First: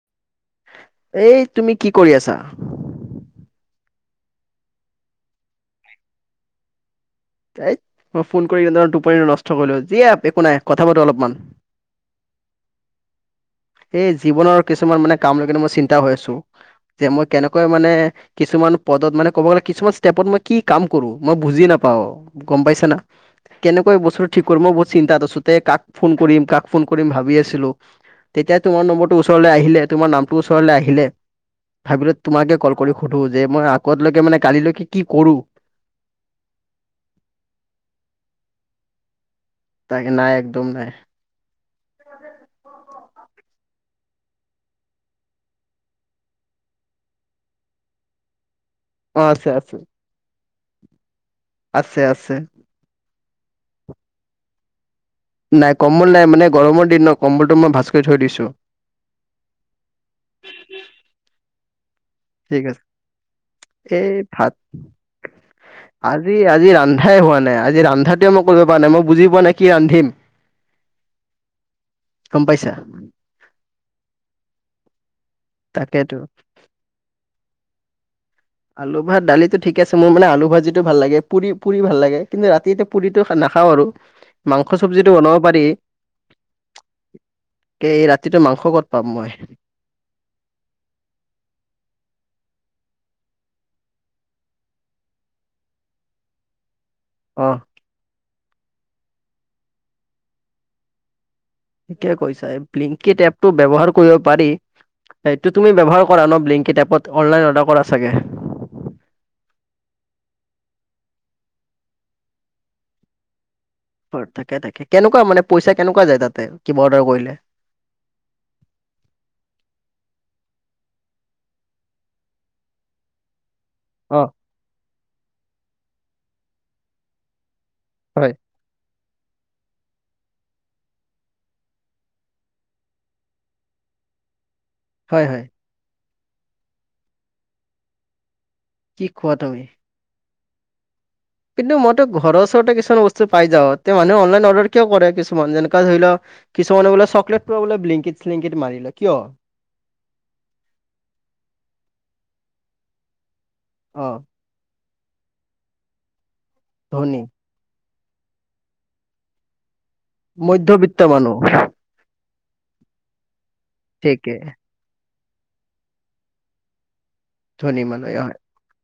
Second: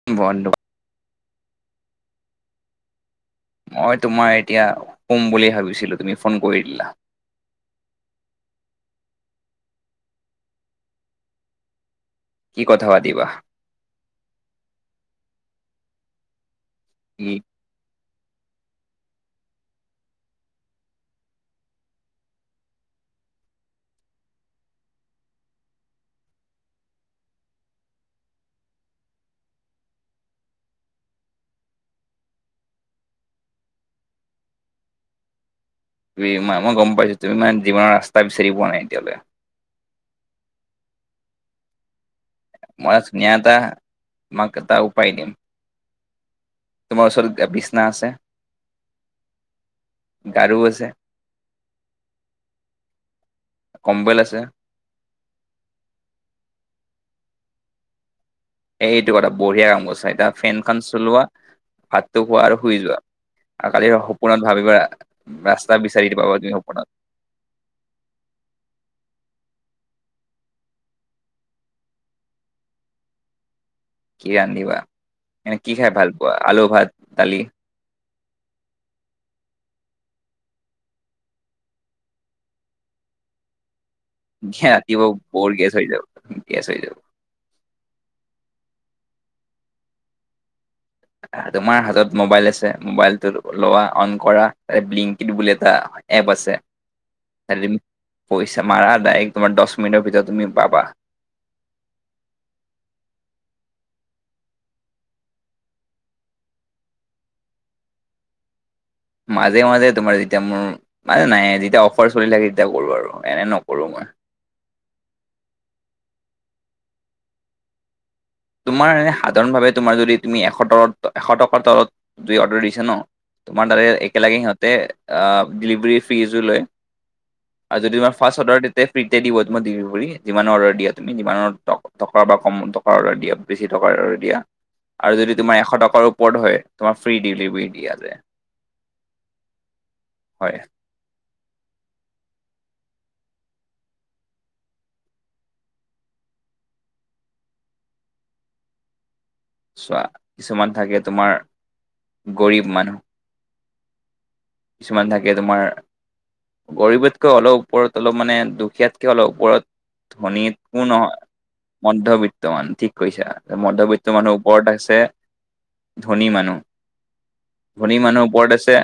[unintelligible] এই তুমি কি কৰি আছা? মই তোমাৰ এতিয়া শুম বুলি ভাবিছিলো, তুমি ফোন কৰি দিলা। এইত মই ফোন কৰি তোমাৰ নষ্ট কৰিলোঁ যিয়ে একো নাই কথা পাতো অলপমান। কি কথা পাতিবা? এই জীৱনৰ কিছুমান মানে কাম লকে মই চিন্তা হৈ আছো, যে মই কি কেনেক কৈ মানে কিছুমান পদত মানে ক'ব গ'লে কিছুমান ষ্টেপত মই কি কাম কৰো? মই বুজি নাপাওঁ। গম পাইছা না? কেনেকুৱা এই বস্তুটো ঠিক কৰি, মই বহুত চিন্তাত আছো তে কাক ফোন কৰিম, কাক ফোন কৰিম ভাবি আছিলো তেতিয়া তোমাৰ নম্বৰটো ওচৰলৈ আহিলে, তোমাৰ নামটো ওচৰলৈ আহিলে, ভাবিলো তোমাকে কল কৰি সোধো যে, মই আগতলৈকে মানে কালিলৈকে কি কৰো? ত মই গম পাইছো, তুমি মানে জীৱনৰ ৰাস্তা বিচাৰো পোৱা নাই এতিয়ালে। তাক নাই একদম নাই। মই ধুনীয়া এটা, তোমাক এটা এটা উপায় দিম। তোমাৰ ওচৰত বিচনা আছে? অ' আছে আছে। গাৰু আছে? আছে আছে। কম্বল আছে? নাই কম্বল নাই মানে গৰমৰ দিন ন, কম্বলটো মই ভাজ কৰি থৈ দিছো। এই এইটো কটা, বঢ়িয়া কাম কৰচা, এতিয়া ফেনখন চলোৱা, ভাতটো শোৱা ঠিক আৰু আছে শুই যোৱা। কালিৰ এই সপোনত ভাত ভাবিবা, ৰাস্তা বিচাৰি দিবা আজি আজি ৰান্ধাই হোৱা নাই, আজি ৰান্ধাটোৱে মই কৰিব পৰা নাই। মই বুজি পোৱা নাই কি ৰান্ধিম? কম পাইচা? কি ৰান্ধিবা, এনে কি খাই ভাল তাকেতো পোৱা আলু, ভাত, দালি? আলু ভাত দালিতটো ঠিক আছে। মোৰ মানে আলু ভাজিটো ভাল লাগে, পুৰি পুৰি ভাল লাগে, কিন্তু ৰাতি পুৰিটো নাখাওঁ আৰু। মাংস সেয়া চব্জিটো ৰাতিপুৱা বনাব বৰ পাৰি গেছ হৈ যাব, গেছ হৈ যাব। এই ৰাতিটো মাংস ক'ত পাম মই? তোমাৰ হাতত মোবাইল আছে, মোবাইলটো লোৱা, অন কৰা, ব্লিংকিড বুলি এট এপ আছে। অ এদিন পইচা মাৰা, ডাইৰেক্ট তোমাৰ দচ মিনিটৰ ভিতৰত তুমি পাবা। থিকে কৈছা। এপ ব্লিংকিড এপটো ব্যৱহাৰ কৰিব পাৰি! এইটো তুমি ব্যৱহাৰ কৰা ন, ব্লিংকিড এপত অনলাইন অৰ্ডাৰ কৰা চাগে? মাজে মাজে তোমাৰ যেতিয়া মোৰ, মানে নাই যেতিয়া অফাৰ চলি থাকে, তেতিয়া কৰো আৰু এনে নকৰো মই। তাকে থাকে, কেনেকুৱা মানে পইচা কেনেকুৱা যায় তাতে, কিবা অৰ্ডাৰ কৰিলে? তোমাৰ এ সাধাৰণভাৱে, তোমাৰ যদি তুমি এশ তলত, এশ টকাৰ তলত যই অৰ্ডাৰ দিছা ন! তোমাৰ দাৰে অ', একেলগে সিহঁতে ডেলিভাৰী ফিজো লয়। আৰু যদি মই হয়, ফাৰ্ষ্ট অৰ্ডাৰ দি ফ্ৰীতে দিব তুমাৰ ডেলিভাৰী, যিমানৰ অৰ্ডাৰ দিয়া, তমিমান ট টকা বা কম টকাৰ অৰ্ডাৰ দিয় দিয়া বেছি টকাৰ দিয়া আৰু হয়, যদি হয়, তোমাৰ এশ টকাৰ ওপৰত হয়, তোমাৰ ফ্ৰী ডেলিভাৰী দিয়া যায়। কি খোৱা তুমি? হয়। কিন্তু মইতো ঘৰৰ ওচৰতে কিছুমান বস্তু পাই যাওঁ। তেওঁ মানুহে অনলাইন অৰ্ডাৰ কিয় কৰে? কিছুমান যেনেকা ধৰি লও কিছুমানে বোলে চকলেটো বোলে ব্লিংকিট-চিলিংকিট মাৰিল লয় কিয়? চোৱা কিছুমান থাকে তোমাৰ গৰীব মানুহ, অ, কিছুমান থাকে তোমাৰ ধনী গৰীবতকৈ অলপ ওপৰত অলপ মানে দুখীয়াতকে অলপ ওপৰত, ধনী কোন মধ্যবিত্ত নহয়, মানুহ মধ্যবিত্ত মানুহ ঠিক কৈছা। মধ্যবিত্ত ঠিকে মানুহৰ ওপৰত আছে ধনী মানুহ। ধনী মানুহ মানুহৰ হয়। ওপৰত আছে,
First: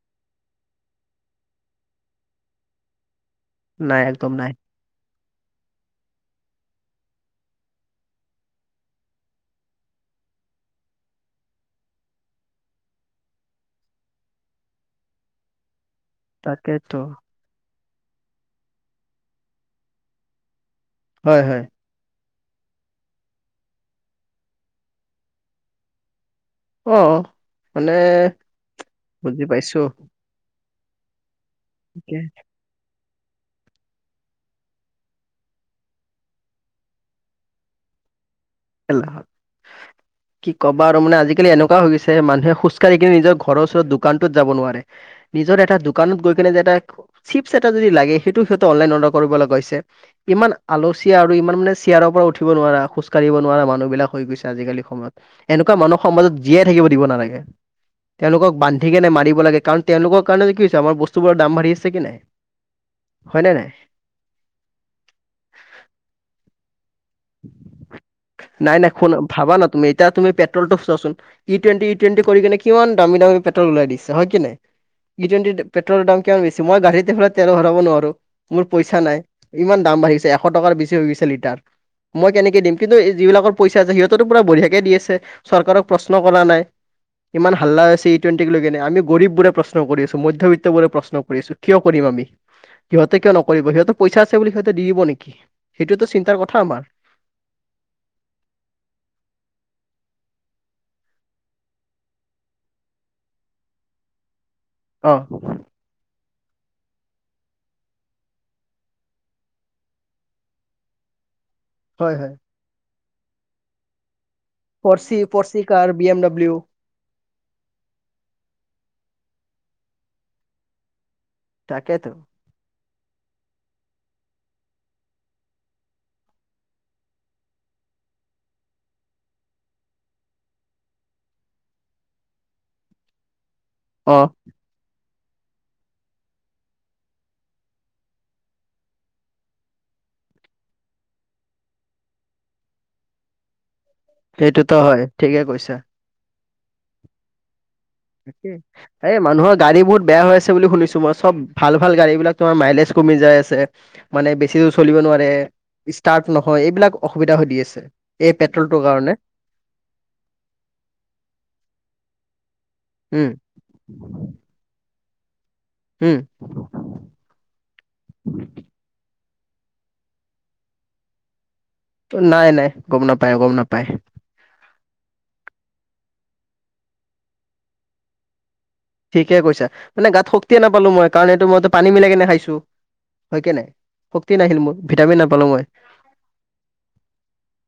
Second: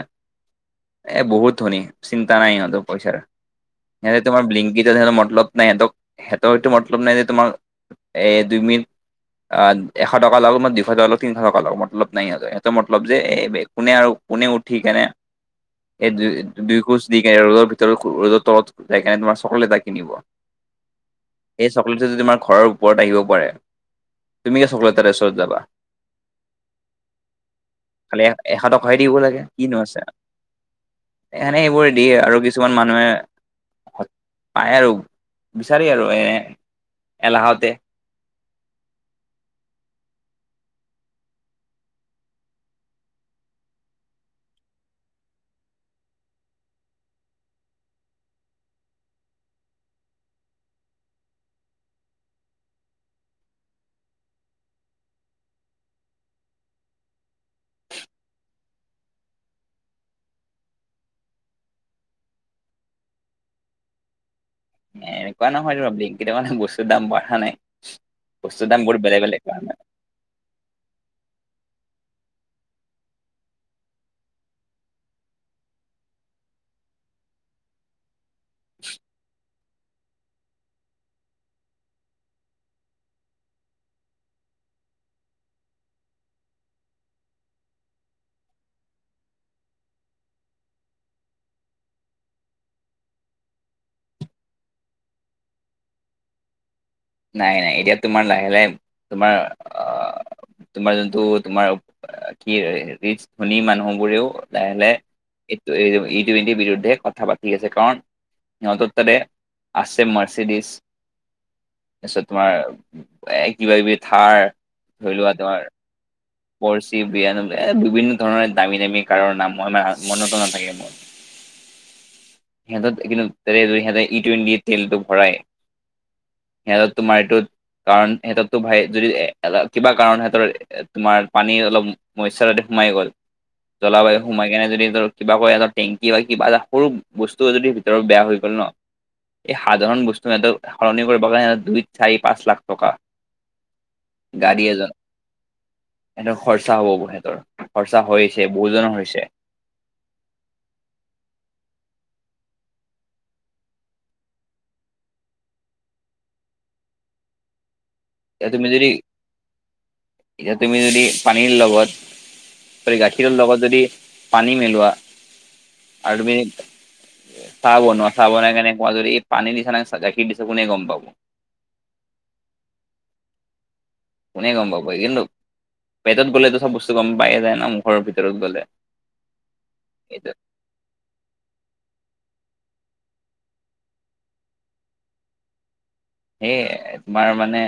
এ বহুত ধনী, চিন্তা নাই সিহঁতৰ পইচাৰ। নাই সিহঁতে একদম তোমাৰ নাই, ব্লিংকিটৰ মতলব নাই। সিহঁতক সিহঁতৰটো মতলব নাই যে, তোমাৰ এ দুই মিনিট এশ টকা লওক, মই দুশ টকা লওক, তিনিশ টকা লওক মতলব নাই সিহঁতৰ। মতলব যে এই কোনে আৰু কোনে উঠি কেনে এই দু দুই তাকেতো খোজ দি কেনে ৰ ৰ'দৰ তলত যাই কিনে তোমাৰ চকলেট এটা কিনিব। হয়, হয়। এই চকলেটটো যদি তোমাৰ ঘৰৰ ওপৰত আহিব পাৰে তুমি চকলেট এটা ওচৰত যাবা। অ'। মানে খালি এ এশ টকাহে দিব লাগে বুজি পাইছো, কিনো আছে আ। এ এনেই এইবোৰ দিয়ে আৰু কিছ কিছুমান মানুহে পায় আৰু বিচাৰি আৰু এ এলাহতে এলাহত। কি ক'ব আৰু মানে আজি-কালি এনেকুৱা হৈ গৈছে মানুহে খোজকাঢ়ি কিনে নিজৰ ঘৰৰ ওচৰত দোকানটোত যাব নোৱাৰে। নিজৰ এটা দোকানত গৈ কেনে যে এটা চিপছ এটা যদি লাগে সেইটো সিহঁতে অনলাইন অৰ্ডাৰ কৰিব লগা হৈছে। ইমান আলচীয়া আৰু ইমান মানে চিয়াৰৰ পৰা উঠিব নোৱাৰা খোজ কাঢ়িব নোৱাৰা মানুহবিলাক হৈ গৈছে আজি-কালি সময়ত। এনেকুৱা মানুহক সমাজত জীয়াই থাকিব দিব নালাগে। তেওঁলোকক বান্ধি কেনে মাৰিব লাগে কাৰণ তেওঁলোকৰ কাৰণে কি হৈছে আমাৰ বস্তুবোৰৰ দাম বাঢ়ি আছে কি নাই? হয় নে নাই? এনেকুৱা নহয়টো ব্লিংকিটৰ কাৰণে বস্তুৰ দাম বাঢ়া নাই। বস্তুৰ নাই নাই দামবোৰ শুন বেলেগ বেলেগ ভাবা না কাৰণে তুমি এতিয়া তুমি পেট্ৰলটো চোৱাচোন। ইটুৱেনটি ইটুৱেনটি কৰি কিনে কিমান দামী দামী পেট্ৰল ওলাই দিছে। হয় কি নাই? ইটুৱেনটি পেট্ৰলৰ দাম কিমান বেছি মই গাদিকেইখনত তেল ভৰাব নোৱাৰো। মোৰ পইচা নাই। ইমান দাম বাঢ়িছে এশ টকাৰ বেছি হৈ গৈছে লিটাৰ। মই কেনেকে দিম? কিন্তু এই যিবিলাকৰ পইচা আছে সিহঁতৰটো পুৰা বঢিয়াকে দি আছে চৰকাৰক প্ৰশ্ন কৰা নাই। ইমান হাল্লা হৈ আছে ইটুৱেণ্টিক লৈ কিনে। আমি গৰীববোৰে প্ৰশ্ন কৰি আছো, মধ্যবিত্তবোৰে প্ৰশ্ন কৰি আছো। কিয় কৰিম আমি? সিহঁতে কিয় নকৰিব? সিহঁতৰ পইচা আছে বুলি সিহঁতে দি দিব নেকি? সেইটোৱেটো চিন্তাৰ কথা আমাৰ। নাই, নাই। এতিয়া তোমাৰ লাহে লাহে তোমাৰ অ তোমাৰ যোনটো তোমাৰ কি ৰিচ ধনী মানুহবোৰেও লাহে লাহে অ। ই ইটুৱেনটিৰ বিৰুদ্ধে কথা পাতি আছে কাৰণ সিহঁতৰ তাতে আছে মাৰচিডিছ। হয় তাৰপিছত হয় তোমাৰ এ কিবা-কিবি থাৰ পৰ্চি, পৰ্চী car B M W. পৰ্চী, B M W এ বিভিন্ন ধৰণৰ দামী দামী কাৰৰ নাম, মোৰ মানে মনতো নাথাকে মোৰ। তাকেটো। সিহঁত কিন্তু সিহঁতে ইটুৱেণ্টি তেলটো ভৰাই সিহঁত তোমাৰ এইটো কাৰণ সিহঁতকতো ভাই যদি এ কিবা কাৰণ সিহঁতৰ এ তোমাৰ পানী অলপ মইচাৰত সোমাই গ'ল। জলবায়ু অ সোমাই কেনে যদি সিহঁতৰ কিবা কৈ এটা টেংকি বা কিবা এটা সৰু বস্তু যদি ভিতৰত বেয়া হৈ গ'ল ন। এই সাধাৰণ বস্তু সিহঁতক সলনি কৰিব কাৰণে দুই, চাৰি, পাঁচ লাখ টকা। সেইটোতো হয়, ঠিকে কৈছা। সেহতৰ খৰচা হ'ব সেহেঁতৰ। তাকে এই মানুহৰ গাড়ী বহুত বেয়া হৈ ছে বুলি শুনিছো মই। চব ভাল ভাল গাড়ীবিলাক তোমাৰ মাইলেজ কমি যাই আছে। মানে বেছি দূৰ চলিব নোৱাৰে, ষ্টাৰ্ট নহয় এইবিলাক অসুবিধা হৈ দি আছে। এই এ তুমি পেট্ৰলটোৰ যদি কাৰণে এতিয়া তুমি যদি পানীৰ লগত যদি উম গাখীৰৰ লগত যদি পানী মিলোৱা উম আৰু তুমি চাহ বনোৱা চাহ বনাই কেনে কোৱা যদি এই পানী দিছা নে গাখীৰ দিছা কোনে গম পাব? ত নাই নাই। গম নাপায়, গম নাপায়। কোনে গম পাবই কিন্তু পেটত গ'লেতো চব বস্তু গম পায়ে যায় ন মুখৰ ভিতৰত গ'লে। ঠিকে কৈছা মানে গাত এইটো শক্তিয়ে নাপালো মই কাৰণ এইটো মইটো পানী মিলাই কেনে খাইছো। হয় কে নাই শক্তি নাহিল মোৰ ভিটামিন নাপালো মই। এ তোমাৰ মানে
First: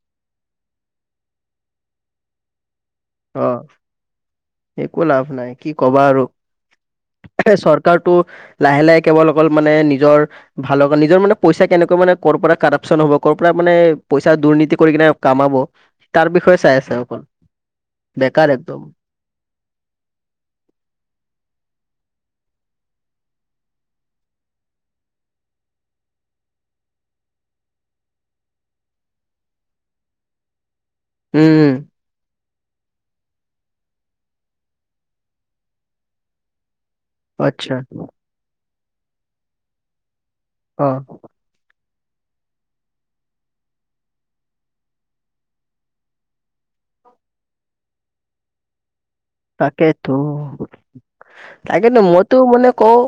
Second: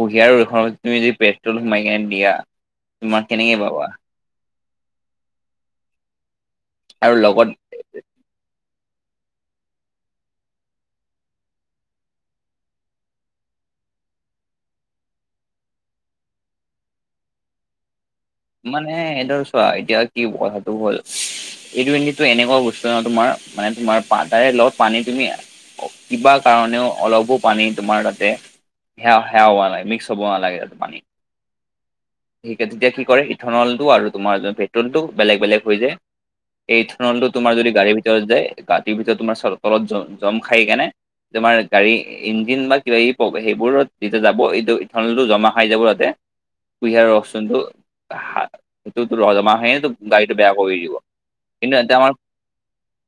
কুহিয়াৰ ৰষৰ তুমি যদি পেট্ৰল সোমাই কিনে দিয়া। তোমাৰ অ কেনেকে পাবা একো লাভ নাই কি কবা আৰু আৰু লগত এ চৰ- কাৰটো লাহে লাহে কেৱল অকল মানে নিজৰ ভাল নিজৰ মানে পইচা কেনেকুৱা মানে কৰ পৰা কৰাপচন হব কৰ পৰা মানে পইচা দুৰ্নীতি কৰি কিনে কমাব তাৰ বিষয়ে চাই আছে অকল। বেকাৰ একদম মানে সে ধৰ চোৱা এতিয়া কি কথাটো হ'ল ই টুৱেন্টিটো এনেকুৱা বস্তু ন তোমাৰ মানে তোমাৰ পাদাৰে লগ পানী তুমি কিবা কাৰণেও অলপো পানী তোমাৰ তাতে হেয়াও হেয়াও হোৱা লাগে মিক্স হোৱা ন লাগে আৰু পানী। উম উম। সি কে তেতিয়া কি কৰে ইথনলটো আৰু তোমাৰ পেট্ৰলটো বেলেগ বেলেগ হৈ যায়। এই ইথনলটো তোমাৰ যদি আচ্ছা গাড়ীৰ ভিতৰত যায় গাতিৰ ভিতৰত তোমাৰ চৰ তলত জম খাই কেনে অ তোমাৰ গাড়ী ইঞ্জিন বা কিবা সেইবোৰত যেতিয়া যাব এই ইথনলটো জমা খাই যাব তাতে। কুঁহিয়াৰ ৰখ চোন টো। সেইটোৰ জমা হৈ এ গাড়ীটো বেয়া তাকেতো কৰি দিব কিন্তু এতে আমাৰ তো মনে কৌ।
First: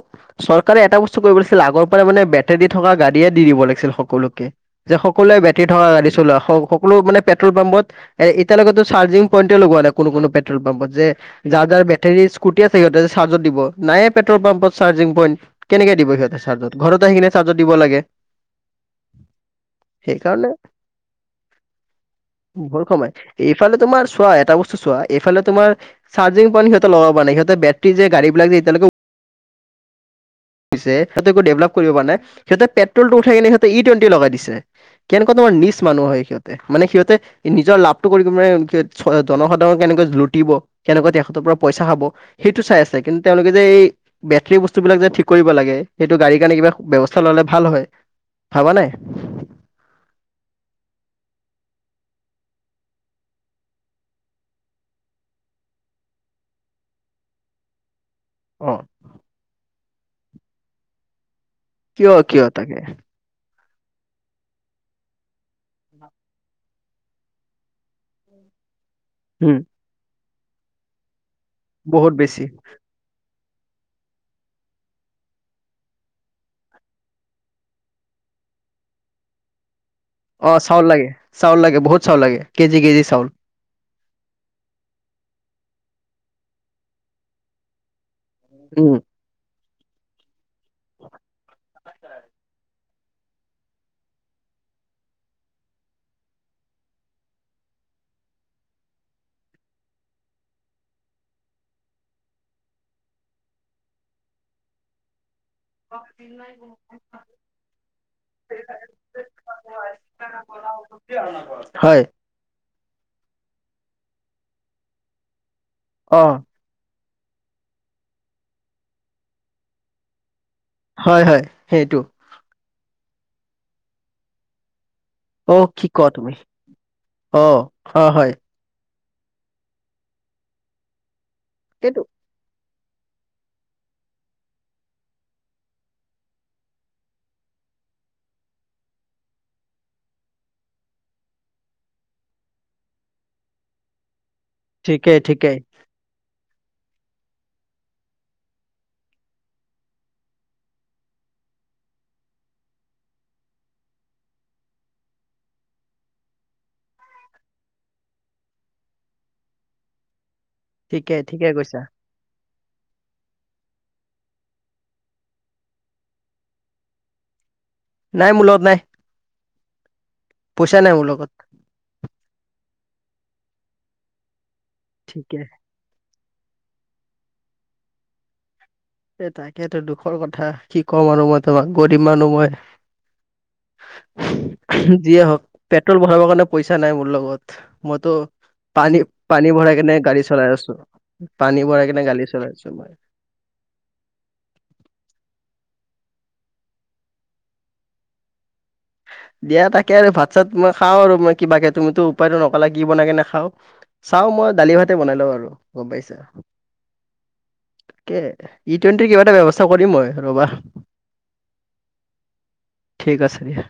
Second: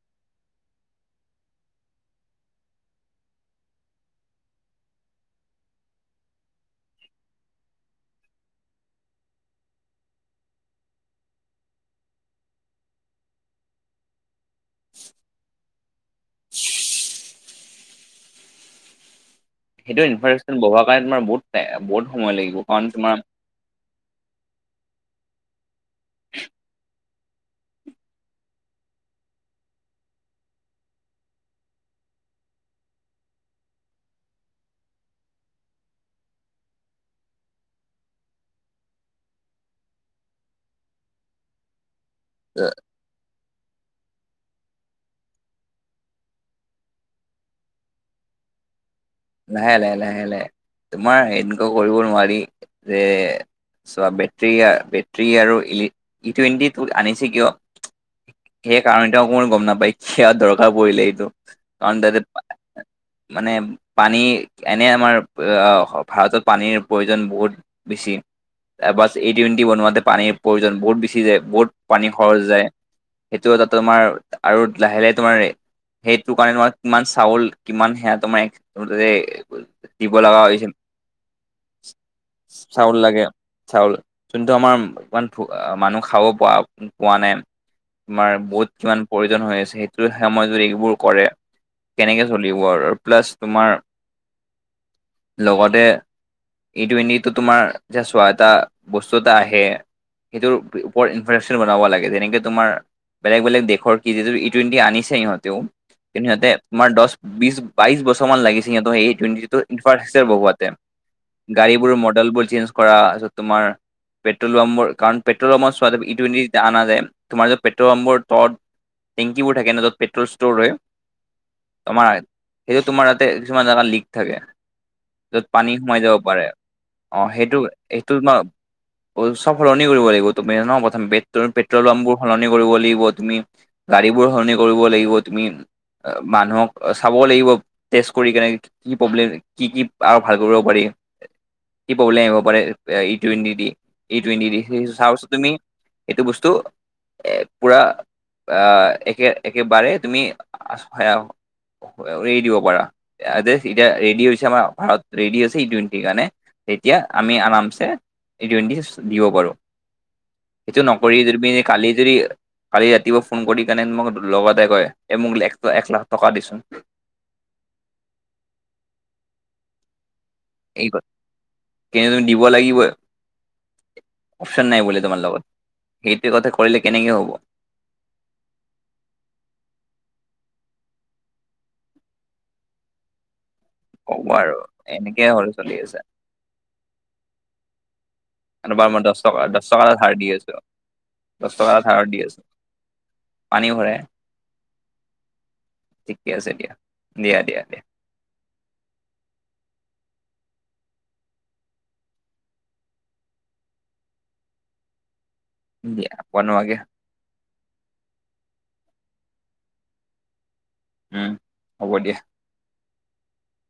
চৰকাৰে এটা বস্তু কৰিব লাগছিল আগৰ পৰাই মানে বেটেৰী থকা গাড়ীয়ে দি দিব লাগিছিল সকলোকে। যে সকলোৱে বেটেৰী থকা গাড়ী চলোৱা সকলো মানে পেট্ৰল পাম্পত এতিয়ালেতো চাৰ্জি পইণ্টে লগোৱা নাই কোনো কোনো পেট্ৰল পাম্পত যে যাৰ যাৰ বেটেৰী স্কুটি আছে সিহঁতে চাৰ্জত দিব নাইে পেট্ৰল পাম্পত চাৰ্জিং পইণ্ট। কেনেকে দিব সিহঁতে চাৰ্জত ঘৰত আহি কিনে চাৰ্জত দিব লাগে। সেইটো সেইকাৰণে ইনফাৰেশ্যন বহোৱাৰ কাৰণে তোমাৰ বহুত বহুত সময় লাগিব ভুল কাৰণ কমাই তোমা- এইফালে তোমাৰ চোৱা এটা বস্তু চোৱা এইফালে তোমাৰ চাৰ্জি পইন্ট সিহঁতি লগাব নাই সিহতে বেটেৰী যে গাড়ী বিলাক যে এতিয়ালে উ- পিছে একো ডেভলপমেন্ট কৰিব পৰা নাই সিহঁতে পেট্ৰলটো উঠাই কিনে সিহঁতে ই টুৱেণ্টি লগাই দিছে। কেনেকুৱা তোমাৰ নিচ মানুহ হয় সিহঁতে। মানে সিহঁতে নিজৰ লাভটো কৰিব মানে সহ জনসাধাৰণক কেনেকৈ লুটিব। কেনেকুৱা তেখতৰ পৰা পইচা খাব সেইটো চাই আছে, কিন্তু তেওঁলোকে যে এই বেটৰী বস্তু বিলাক যে ঠিক কৰিব লাগে সেইটো গাড়ীৰ কাৰণে কিবা ব্যৱস্থা ললে ভাল হয় ভাবা নাই। লাহে লাহে লাহে লাহে তোমাৰ এনেকুৱা কৰিব নোৱাৰি যে চোৱা বেটৰী গা বেটৰী আৰু ইলি ই টুৱেণ্টি আনিছে কিয় অ সেই কাৰণতে অকমানো গম নাপায় খিয় দৰকাৰ পৰিলে এইটো। কাৰণ কিয় দাদেব কিয় তাকে মানে। পানী এনে আমাৰ ভাৰতত পানীৰ প্ৰয়োজন বহুত বেছি। বাছ এ উম টুৱণ্টি বনোৱাতে পানীৰ প্ৰয়োজন বহুত বেছি যায় বহুত পানী খৰচ যায়। সেইটো এটা তোমাৰ আৰু লাহে লাহে তোমাৰ সেইটো কাৰণে তোমাৰ কিমান চাউল কিমান সেয়া তোমাৰ [unintelligible] অ হৈছে চাউল লাগে চাউল লাগে বহুত চাউল লাগে কেজি কেজি চাউল। চাউল যোনটো আমাৰ ইমান মানুহ খাবও প পোৱা নাই। তোমাৰ বহুত উম কিমান প্ৰয়োজন হৈ আছে সেইট- টো সেময় যদি এইবোৰ কৰে কেনেকে চলিব আৰু প্লাছ তোমাৰ লগতে ই টুৱেণ্টিটো তোমাৰ জাষ্ট চোৱা এটা বস্তুত এটা আহে। সেইটোৰ ওপৰত ইনফ্ৰেচন বনাব লাগে যেনেকে তোমাৰ বেলেগ বেলেগে দেশৰ কি যিটো ই টুৱেণ্টি আনিছে ইহঁতেও কিন্তু ইহঁতে তোমাৰ দছ বিছ বাইশ বছৰ [unintelligible] মান লাগিছে সেই টুৱেন্টিটোত [unintelligible] বহুৱাতে, গাড়ী বোৰ হয় মডেল চেঞ্জ কৰা যত তোমাৰ পেট্ৰল পাম্প কাৰণ পেট্ৰল পাম্পৰ চোৱা তুমি ই অ টুৱেন্টি অনা যায় তোমাৰ য'ত পেট্ৰল পাম্পৰ তত টেংকি বোৰ থাকে ন তত পেট্ৰল ষ্ট'ৰ হয়। হয় হয় সেইটো আমাৰ সেইটো তোমাৰ য়াতে কিছুমান জাগা লিক থাকে। যত অ পানী কি সোমাই কোৱা যাব তুমি পাৰে, অ সেইটো অ', সেইটো হয় ন অ চব সলনি কৰিব লাগিব তুমি ন প্ৰথম পে পেট্ৰল সেইটো পাম্পবোৰ সলনি কৰিব লাগিব তুমি গাড়ী বোৰ সলনি কৰিব লাগিব তুমি। মানুহক চাব লাগিব। টেষ্ট কৰি কেনে কি প্ৰব্লেম কি কি আৰু ভাল কৰিব পাৰি। কি প্ৰব্লেম আহিব পাৰে ই টুৱেণ্টি দি ই টুৱেণ্টি দি, ঠিকেই চাছ তুমি ঠিকেই এইটো বস্তু [unintelligible] ৰে দিব পাৰা এতিয়া ৰেডিঅ হৈছে আমাৰ ভাৰত ৰেডিঅ' ই টুৱেণ্টিৰ কাৰণে। তেতিয়া আমি আৰামছে ই টুৱেণ্টি দিব পাৰো। সেইটো নকৰি ঠিকেই ঠিকে তুমি কৈছা কালি যদি কালি ৰাতিপুৱা ফোন কৰি কেনে মোক লগতে কয় এ মোক এক লাখ টকা দেচোন নাই মোৰ লগত নাই। পইচা নাই মোৰ লগত। কিন্ত তুমি দিব লাগিব, অপচন নাই বোলে তোমাৰ ঠিকে লগত। সেইটো কথা কৰিলে কেনেকে হব। এ তাকেইতো দুখৰ কথা কি কম আৰু মই তোমাক গৰিব মানুহ মই। ক'ব আৰু এনেকে যিয়ে হওক হৈ চলি আছে পেট্ৰল বঢ়াবৰ কাৰণে পইচা নাই মোৰ লগত, মইতো এবাৰ মই পানী দহ টকা পানী দহ ভৰাই টকা এটা কিনে ধাৰ গাড়ী দি চলাই আছো, দহ পানী টকা এটা ভৰাই ধাৰত কিনে দি গাড়ী চলাই আছো। পানী ভৰাই, ঠিকে আছে দিয়া দিয়া দিয়া দিয়া। দিয়া তাকে আৰু ভাত চাত মই খাওঁ আৰু ম‌ই কিবাকে তুমিতো উপায়টো নকালা কি বনাই কিনে খাও। চাওঁ মই দালি ভাতে বনাই লওঁ আৰু গম দিয়া পাইছে। বনোৱাগে ই টুৱেণ্টিৰ কিবা এটা ব্যৱস্থা কৰিম মই ৰবা। উম হ'ব দিয়া। ঠিক আছে দিয়া।